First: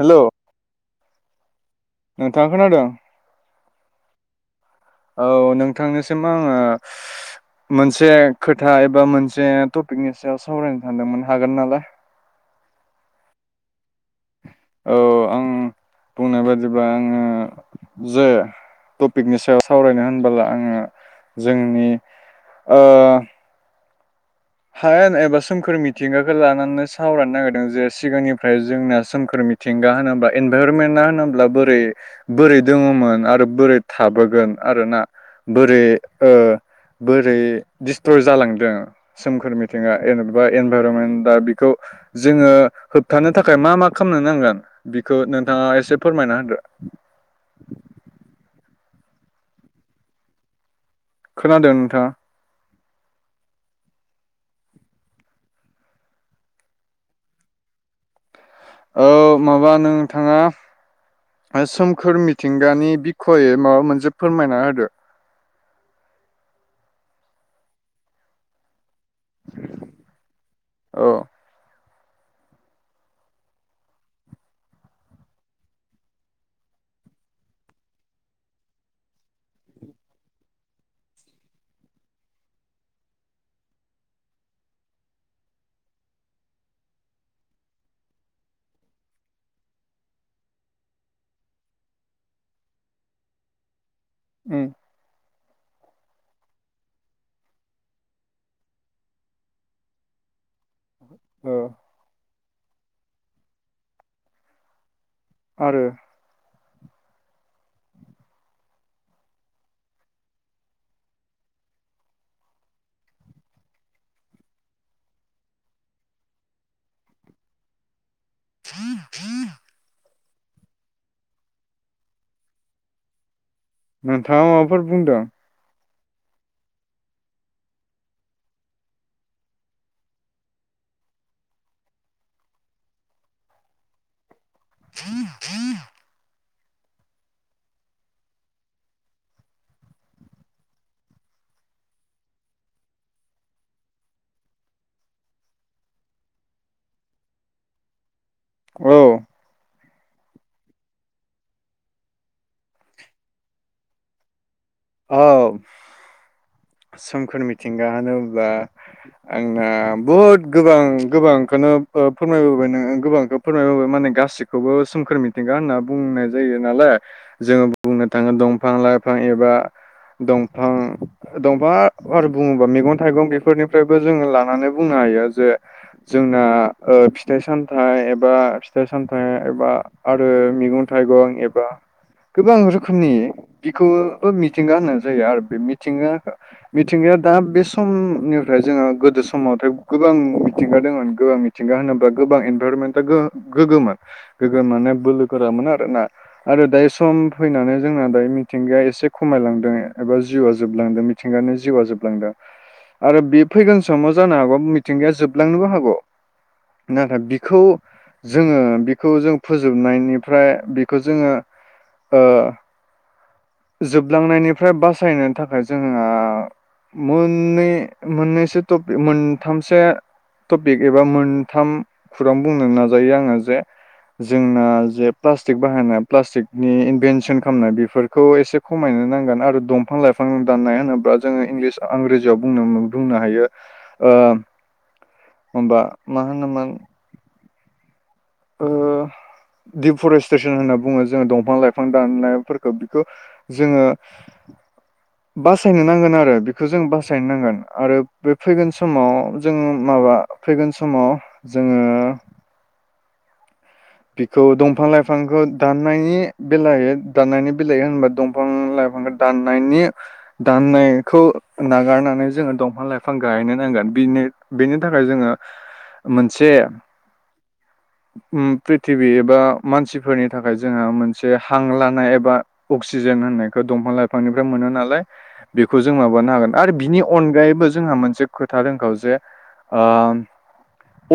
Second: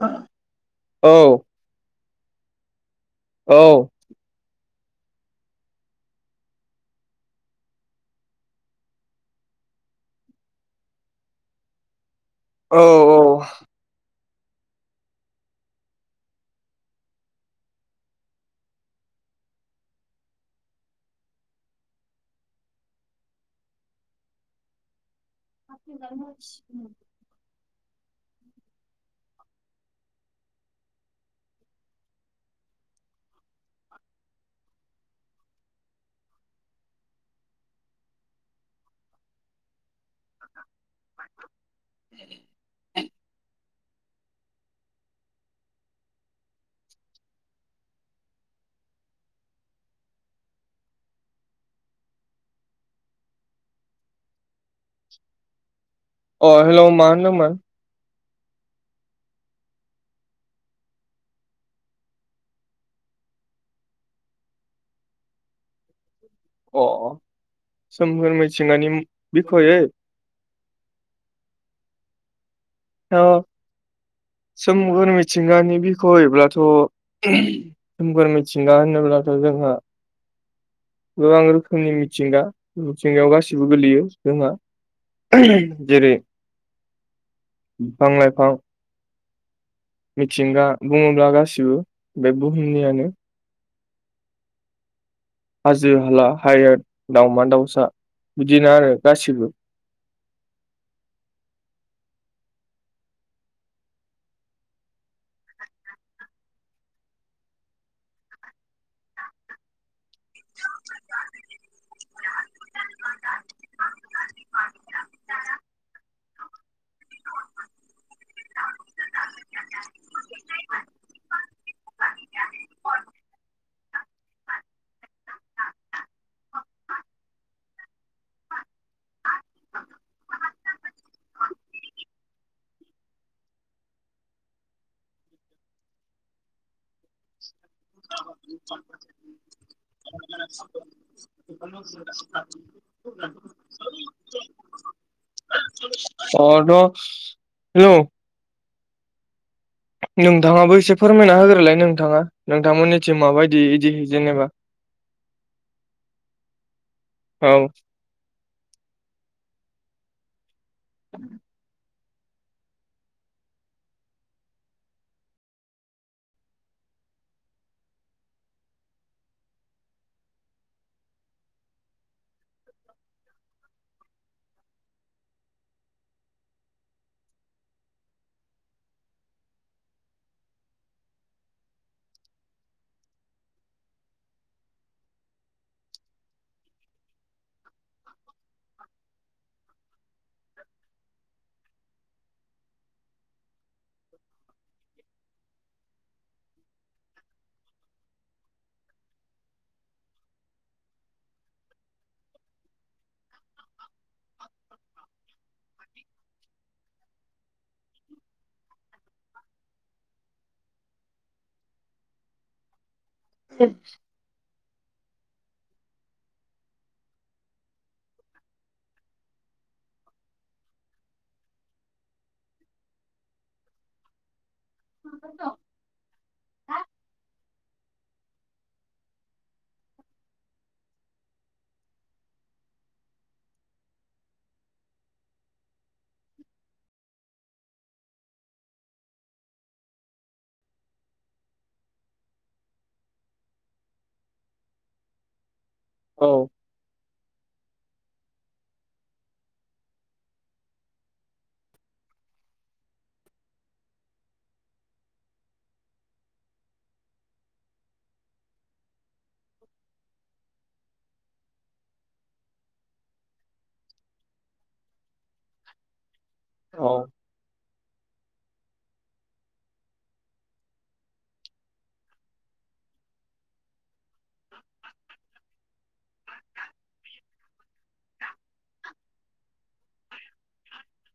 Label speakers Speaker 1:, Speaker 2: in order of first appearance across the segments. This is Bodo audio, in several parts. Speaker 1: हेलौ
Speaker 2: औ
Speaker 1: नोंथाङा खोनादों?
Speaker 2: औ
Speaker 1: औ नोंथांनिसिम आङो मोनसे खोथा एबा मोनसे टपिकनि सायाव सावरायनो सानदोंमोन हागोन नालाय?
Speaker 2: औ
Speaker 1: औ आं बुंनाय बादिब्ला आङो। जे टपिकनि सायाव सावरायनो होनबोला आङो जोंनि ओ हायेन एबा सोमखोर मिथिंगाखौ लानानै सावरायनो नागिरदों जे सिगांनि ओमफ्राय जोंना सोमखोर मिथिंगा होनोब्ला एनभाइरनमेन्टना होनोब्ला बोरै बोरै दङमोन आरो बोरै थाबोगोन आरोना बोरै ओ बोरै डिस्ट्रिय जालांदों। सोमखोर मिथिंगा जेनेबा एनभाइरमेन्टा बेखौ जोङो होबथानो थाखाय मा मा खालामनो नांगोन बिखौ नोंथाङा एसे फोरमायना होदो। खोनादों नोंथाङा?
Speaker 2: अ हेलौ' मा होनदमोन?
Speaker 1: औ माबा नों थाङा सोमखोर मिथिंगानि बिखयै माबा मोनसे फोरमायना होदो।
Speaker 2: अ अ सोमहोर मिथिंगानि बिखयै
Speaker 1: अ
Speaker 2: औ सोमखोर मिथिंगानि बिखयब्लाथ' सोमखोर मिथिंगा होनोब्लाथ' जोंहा गोबां रोखोमनि मिथिंगा मिथिंगायाव गासिबो गोलैयो जोंहा ओहोम जेरै बिफां लाइफां। मिथिंगा बुङोब्ला गासिबो बे बुहुमनियानो
Speaker 1: उम
Speaker 2: हाजो हाला हायार दावमा दाउसा बिदिनो आरो गासिबो
Speaker 1: ओ आरो [inaudible] नोंथाङा माबाफोर बुंदों? [inaudible]
Speaker 2: [unintelligible] [unintelligible] [inaudible] अ द हेलौ
Speaker 1: औ
Speaker 2: नोंथाङाबो एसे फोरमायना होग्रोलाय नोंथाङा नोंथांमोननि माबायदि इदि जेनेबा।
Speaker 1: औ सोमखोर
Speaker 2: औ
Speaker 1: मिथिंगा होनोब्ला आंना बहुद गोबां गोबांखौनो फोरमायबोबाय नोङो गोबांखौ फोरमायबोबाय माने गासिखौबो सोमखोर मिथिंगा होनना बुंनाय जायो नालाय। जोङो बुंनो थाङो दंफां लाइफां एबा दंफां दंफा आरो बुङोबा मैगं थाइगं बेफोरनिफ्रायबो जोङो लानानै बुंनो हायो जे जोंना ओ फिथाइ सामथाइ एबा फिथाइ सामथाइ एबा आरो मैगं थाइगं एबा गोबां रोखोमनि बिखौबो मि मिथिंगा होननाय जायो आरो बे मिथिंगा मिथिंगाया दा बे समनिफ्राय जोंङो गोदो समावथाय गोबां मिथिंगा दंमोन गोबां मिथि मिथिंगा होनोब्ला गोबां इनभाइरमेन्टआ गोगोममोन। गोगोम मान बोलो गोरामोन आर ना आरो दायो सम फैनानै जोंना दायो मिथिंगाया एसे खमायलांदों एबा जिउआ जोबलांदों मिथिंगानो जिउआ जोबलांदों। आरो बे फैगोन समाव जानो हागौ मिथिंगाया जोबलांनोबो हागौ। नाथाय बिखो जोङो बिखौ जों फोजोबनायनिफ्राय बेखौ जोङो ओ जोबलांनायनिफ्राय बासायनायनि थाखाय जोंहा मोननै मोननैसो टपिक मोनथामसो टपिक एबा मोनथाम खुरां बुंनो नाजायो आङो जे जोंना जे प्लास्टिक बाहायनाय प्लास्टिकनि इनभेनसन खालामनाय बेफोरखौ एसे खमायनो नांगोन आरो दंफां लाइफां दाननाय होनोब्ला जोङो इंलिस आंराजियावनोबुंनो होनबा बुंनो हायो। ओं होनबा मा होनोमोन। ओं दिफरेस्ट्रेसन होनना बुङो जोङो दंफां लाइफां दाननायफोरखौ बिखौ जोङो बासायनो नांगोन
Speaker 2: औ
Speaker 1: आरो बेख बेखौ जों बासायनो नांगोन आरो बे फैगोन समाव जोंङो माबा फैगोन समाव जोङो बिखौ दंफां लाइफांखौ दाननायनि बेलायाव दाननायनि बेलायाव होनबा दंफां लाइफांखौ दाननायनि दाननायखौ नागारनानै जोङो दंफां लाइफां गायनो नांगोन बिनो बेनि थाखाय जोङो मोनसे
Speaker 2: औ
Speaker 1: ओम प्रिथिबि एबा मानसिफोरनि थाखाय जोंहा मोनसे हां लानाय एबा अक्सिजेन होननायखौ दंफां लाइफांनिफ्राय मोनो नालाय बेखौ जों माबा माबानो हागोन आरो बिनि अनगायैबो जोंहा मोनसे खोथा रोंखौ जे ओ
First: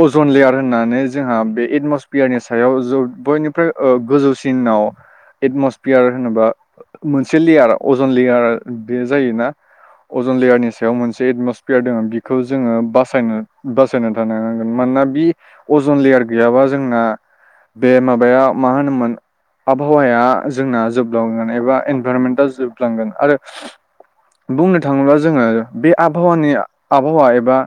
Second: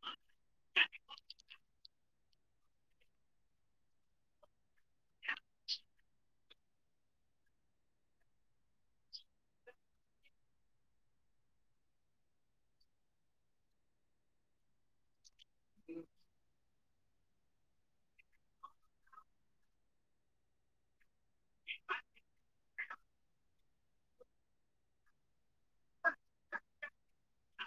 Speaker 1: अजन लेयार होननानै जोंहा बे एटमसफेयारनि सायाव ज बयनिफ्राय ओ गोजौसिनाव एटमसफियार होनोबा मोनसे लेयार अजन लेयार बे जायोना। अजन लेयारनि सायाव मोनसे एटमसफेयार दङ बेखौ जोङो बासायनो बासायना थान मानोना बे अजन लेयार गैयाबा जोंना बे माबाया मा होनोमोन। आबहावाया जोंना जोबलांगोन एबा इनभाररमेन्टआ जोबलांगोन आरो बुंनो थाङोब्ला जोङो बे आबहावानि आबहावा एबा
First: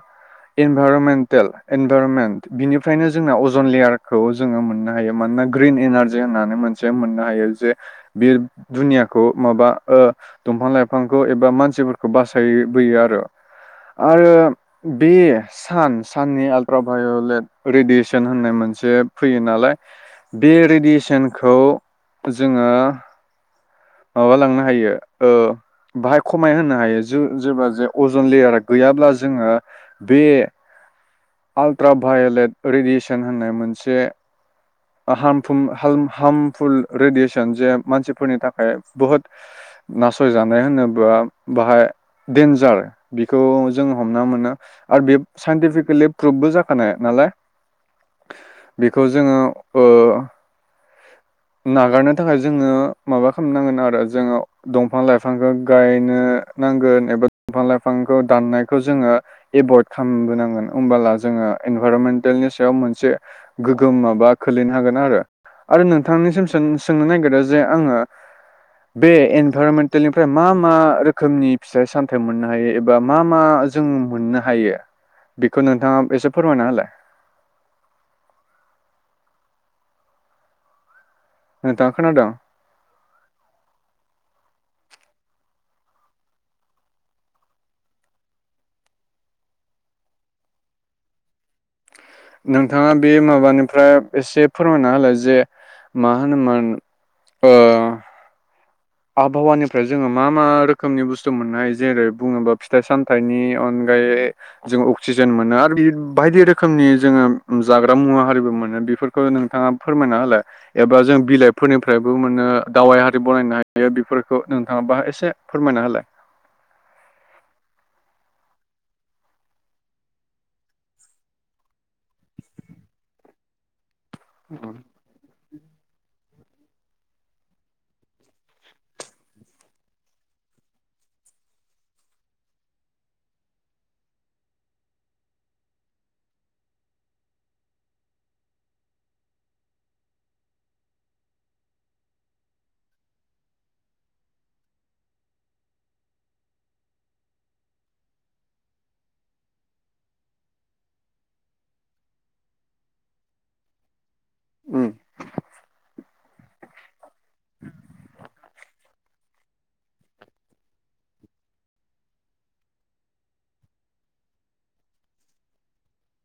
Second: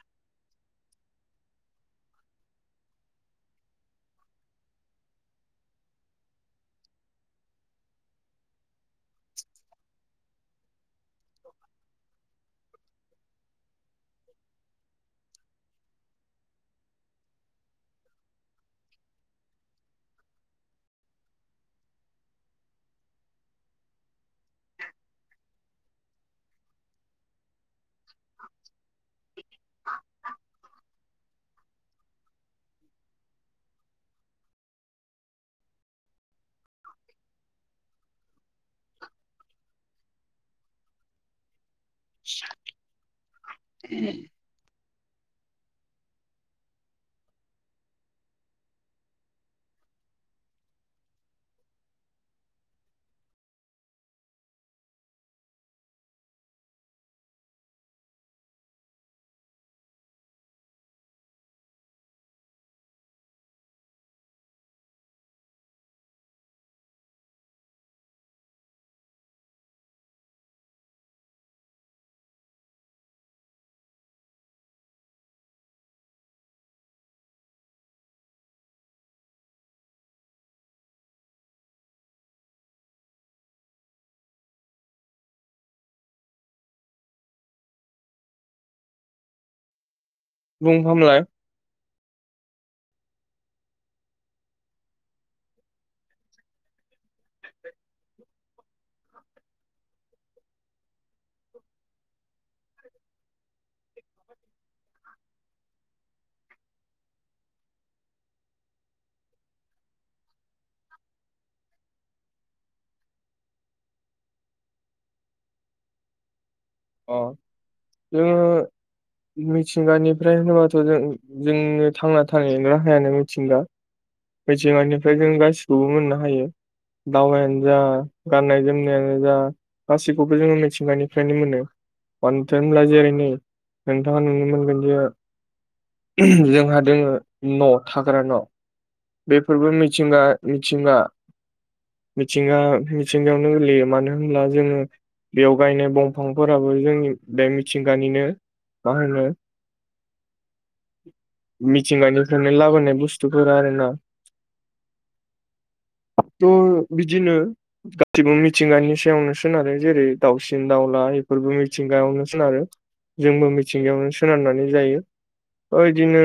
Speaker 1: इनभारमटेल इनभारमेन्ट बिनिफ्रायनो जोंना अजद जन लेयार खौ जोङो मोननो हायो मानोना ग्रिन एनारजि होननानै मोनसे मोननो हायो जे बे दुनियाखौ माबा दंफां लाइफांखौ एबा मानसिफोरखौ बासायबोयो आरो आरो बे सान साननि आलट्राभायलेट रेडियेस सन होननाय मोनसे फैयो नालाय बे रेडियेसनखौ जोङो माबा लांनो हायो बाहाय खमाय होनो हायो ज जे ज अजन लेयारा गैयाब्ला जोङो बे अट्राभायलेट रेडियेसन होननाय मोनसे हमफ हार्मफुल रेडियेसन जे मानसिफोरनि थाखाय बहुद नासयजानाय होनोब्ला। बाहाय देनन्जार बिखौ जों हमना मोनो। आरो बे साइन्टिफिकेलि प्रुभबो जाखानाय नालाय। बेखौ जोङो ओ नागारनो थाखाय जोङो माबा खालामनांगोन आरो जोङो दंफां लाइफांखौ गायनो नांगोन एबा दंफां लाइफांखौ दाननायखौ जोङो एभयद खालामबोनांगोन होमबोला जोङो इनभाररमेन्टेलनि सायाव मोनसे गोगोम माबा खोलैनो हागोन आरो। आरो नोंथांनिसिमों सोंनो नागिरो जे आङो बे इनभाररमेन्टेलनिफ्राय मा मा रोखोमनि फिथाइ सामथाम मोननो हायो। एबा मा मा जों मोननो हायो बेखौ नोंथाङा एसे फोरमायना हालाय। नोंथां खोनादोंं?
Speaker 2: बुंफामलाय
Speaker 1: नोंथाङा बे माबानिफ्राय एसे फोरमायना होलाय। जे मा होनोमोन? ओ आबहावानिफ्राय जोङो मा मा रोखोमनि बुस्थु मोननाय जेरै बुङोबा फिथाइ सामथाइनि अनगायै जोङो अक्सिजेन मोनो आरो बायदि रोखोमनि जोङो जाग्रा मुवा हारिबो मोनो बेफोर नोंथाङा फोरमायना होलाय एबा जों बिलाइफोरनिफ्रायबो मोनो दावाइ हारि बनायनाय बेफोरखौ नोंथाङा बाह एसे फोरमायना होलाय।
Speaker 2: अ जों मिथिंगानिफ्राय होनोबाथ' जों जोंनो थांना थानाय राहायानो मिथिंगा। मिथिंगानिफ्राय जों गासिखौबो मोननो हायो। दावबायानो जा गाननाय जोमनायानो जा। गासिबखौबो जोङो मिथिंनायनिफ्रायनो मोनो। [inaudible] [inaudible] [inaudible] जोंहा दोङो न' थाग्रा न'। बेफोरबो मिथिंगा मिथिंगा मिथिंडा मिथिंगायावनो गोलैयो मानो होनब्ला जोङो बेयाव गायनाय दंफांफोराबो जोंनि बे मिथिंगानिनो। मा होनो?
Speaker 1: [inaudible]
Speaker 2: मिथिंगानिफ्रायनो लाबोनाय बुस्थुफोर आरो ना? [inaudible] बिदिनो गसि ममि [inaudible] मिथिंगानि सायावनो सोनारो जेरै दाावसिन दाावला बेफोरबो मिथिंगायावनो सोनारो। जोंबो मिथिंगायावनो सोनारनानै जायो। बिदिनो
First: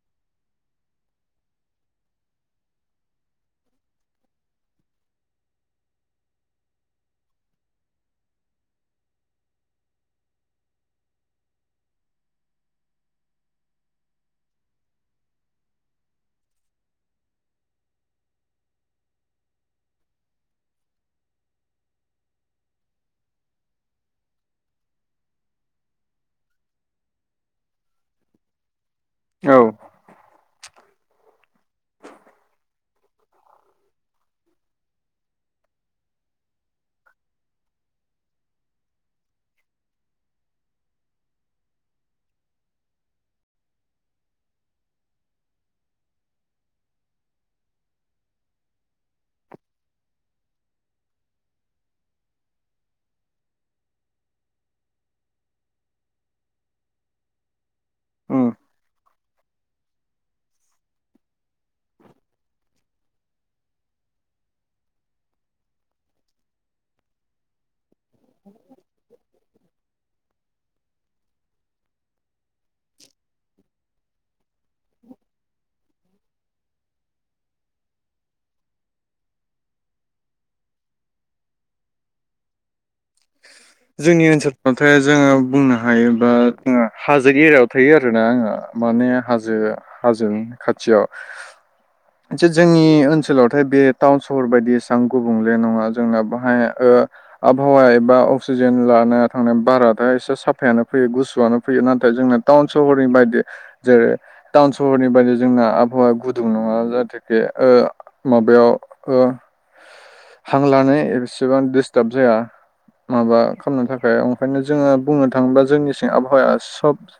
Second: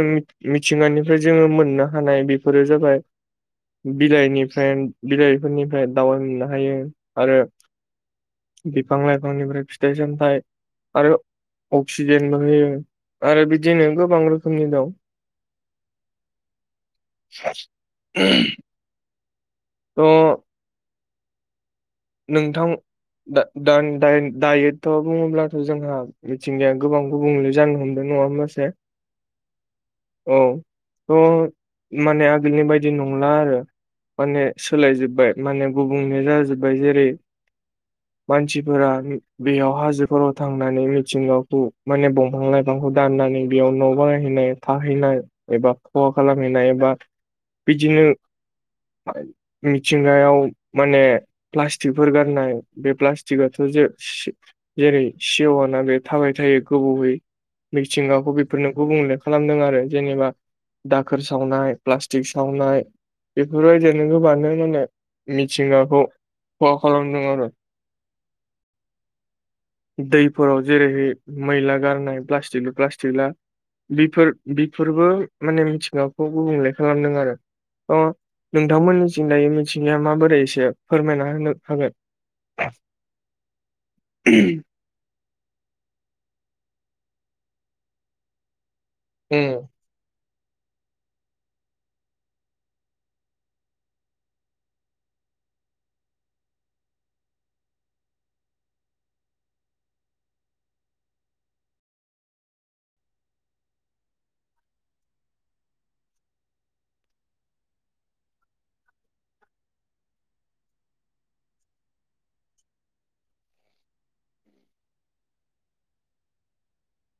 Speaker 2: मिथिंगानिफ्राय जोङो मोननो हानाय बेफोरो जाबाय बिलाइनिफ्राय बिलाइफोरनिफ्राय दावबाय मोननो हायो आरो बिफां लाइफांनिफ्राय फिथाइ सामथायाइ। आरो अक्सिजेनबो' होयो आरो बिदिनो गोबां रोखोमनि दं। स [inaudible] द' [inaudible] नोंथां दायोथ' बुङोब्लाथ' जोंहा मिथिंगाया गोबां गुबुंले जानो हमदों नङा होमबा से
Speaker 1: औ
Speaker 2: औ माने आगोलनि बाय बिदि नंला आरो माने सोलाय जोबबाय माने गुबुंनो जाजोबबाय जेरै
Speaker 1: [inaudible]
Speaker 2: मानसिफोरा बेयाव हाजोफोराव थांनानै मिथिंगाखौ माने बंफां लाय बिफांखौ दाननानै बेयाव न' बानायहैनाय थाहैनाय एबा खहा खालामहैनाय एबा बिदिनो मिथिंगायाव माने प्लास्टिकफोर गारनाय बे प्लास्टिकआथ' जे से जेरै सेवा ना बे थाबाय थायो गोबावयै, मिथिंगाखौ
Speaker 1: उम
Speaker 2: बेफोरनोबो गुबुंले खालामदों आरो। जेनेबा दाखोर सावनाय प्लास्टिक सावनाय बेफोरबायदिेरनो गोबांआनो माहोनो मिथिंगाखौ खहा खालामदों आरो।
Speaker 1: [inaudible]
Speaker 2: दैफोराव जेरैहाय मैला गारनाय प्लास्टिकल प्लास्टिकला बेफोर बेफोरबो माने मिथिंगाखौ गुबुंले खालामदों आरो। अ नोंथांमोननि जंगै मिथिंगाया माबोरै एसे फोरमायना होनो हागोन।
Speaker 1: जोंनि ओनसोलफ्राव ओमफ्राय जोङो बुंनो हायोबा हाजो एरिायाव थायो आरोना आङो माने हाजो
Speaker 2: उम
Speaker 1: हाजों खाथियाव। जे जोंनि ओनसोलावथाय बे टाउन सहर बायदि एसां गुबुंले नङा जोंना बाहाय ओ आबहावा बा अक्सिजेन लाना थांनाय बाराथाय एसे साफायानो फैयो गुसुआनो फैयो नाथाय जोंना टाउन सहरनि बायदि जेरै टाउन सहरनि बादि जोंना आबहावाया गुदुं नङा जाहाथे ओ माबायाव ओ हां लानो एसेबां दिस्टार्ब जाया। माबा खालामनो थाखाय ओंखायनो जोङो बुंनो थाङोब्ला जोंनि सिं आबहावाया सब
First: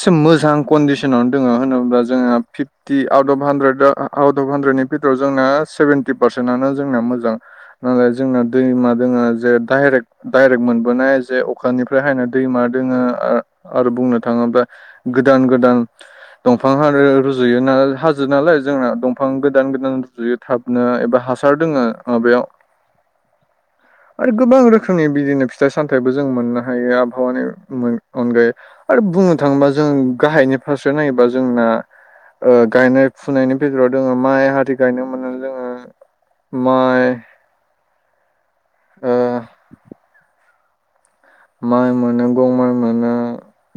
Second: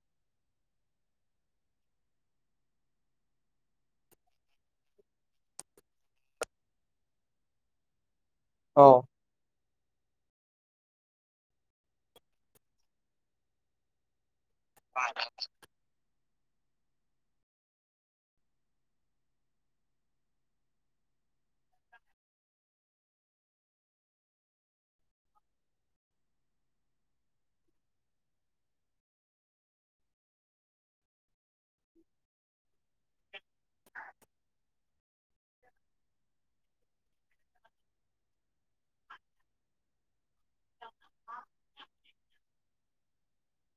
Speaker 1: सो मोजां कन्डिसनावनो दङ होनोब्ला जोंहा fifty out of hundred out of हानद्रेडनि बिथोराव जोंना सेभेन्टि पारसेन्टआ जोंना मोजां। नालाय जोंना
Speaker 2: औ
Speaker 1: दैमा दोङो जे डाइरेक्ट डाइरेक्ट मोनबोनाय जे अखानिफ्राय हायनो दैमा दोङो ओ आरो बुंनो थाङोब्ला गोदान गोदान दंफां हानो रुजुयो नाल हाजो नालाय जोंना दंफां गोदान गोदान रजयो थाब नो एबा हासार दोङो ओ बेयाव। गोबां रोखोमनि बिदिनो फिथाइ सामथाइबो जों मोननो हायो आबहावानि अनगायै। आरो बुंनो थाङोब्ला जों गाहायनि फारसे नायोबा जोंना ओ गायनाय फुनायनि गेजेराव दङो माइ हादै गायनो मोनो जोङो। माइ ओ माइ मोनो बेव माइ मोनो।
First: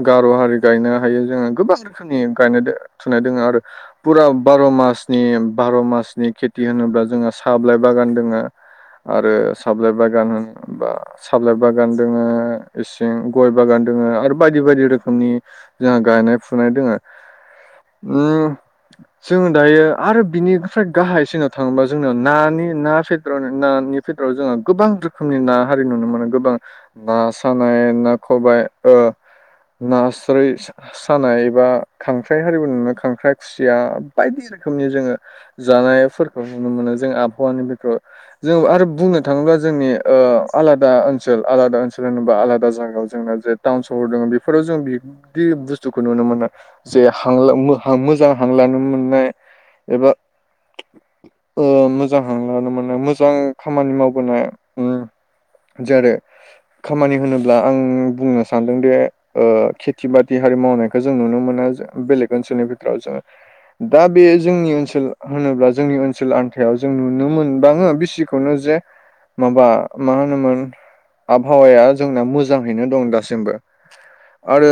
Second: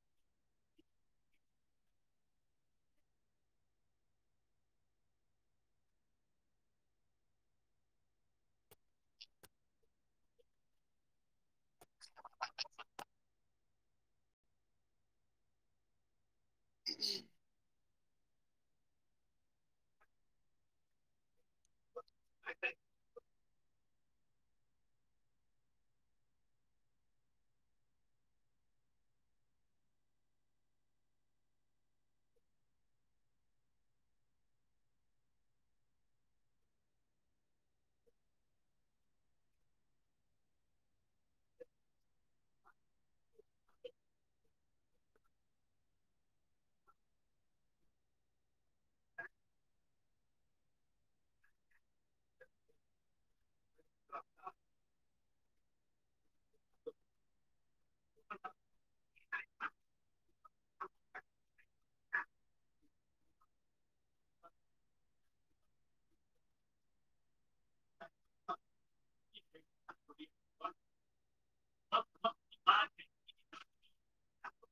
Speaker 1: गार' हारि गायनो हायो जोङो गोबां रोखोमनि गायनाय थुनाय दोङ आरो फुरा बार' मासनि बार' मासनि खेथि होनोब्ला जोंहा साहा बिलाय बागान दोङो। आरो साबलाइ बागान होनोबा सााबलाइ बागान दोङो। इसिं गय बागान दोङो आरो बायदि बायदि रोखोमनि जोंहा गायनाय फुनाय दोङो। उम जोङो दायो आरो बिनिफ्राय गाहायसिनाव थाङोबा जोंना नानि ना फेद्रआवनो नानि वाव जोङो गोबां रोखोमनि ना हारि नुनो मोनो गोबां ओ सानाय ना खबाय ओ नास्राय सानाय एबा खांख्राइ हारिबो नु खांख्राइ खुसिया बायदि रोखोमनि जोङो जानायफोरखौ नुनो मोनो जों आबहावानि बिथोराव। जों आरो बुंनो थाङोबा जोंनि ओ आलादा ओनसोल आलादा ओ। जेनबा आलादा जायगायाव जोंना जे टाउन सहर दङ बेफोराव जों बिह। दि बुस्थुखौ नुनो मोना जे हां मोजां हांलानो मोननाय। एबा ओ। जां हां लानो मोननाय मोजां खामानि मावबोनाय उम जेरै। खामानि होनोब्ला आं बुंनो सानदोंदि। ओ खेथि बाथि हारि मावनायखौ जों नुनो मोना बेलेग ओनसोलनि बिथोराव जोङो। दा बे जोंनि ओनसोल होनोब्ला जोंनि ओनसोल आन्थायाव जों नुनो मोनबाङो बिसे। खौनो जे माबा मा होनो आबहावाया जोंना मोजाङैनो दं दासिमबो। आरो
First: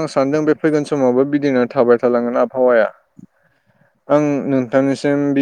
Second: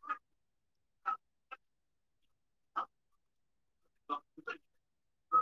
Speaker 1: आं सानदों बे फैगोन समावबो बिदिनो थाबाय थाालांगोन आबहावाया। आं नोंथांनिसिम बि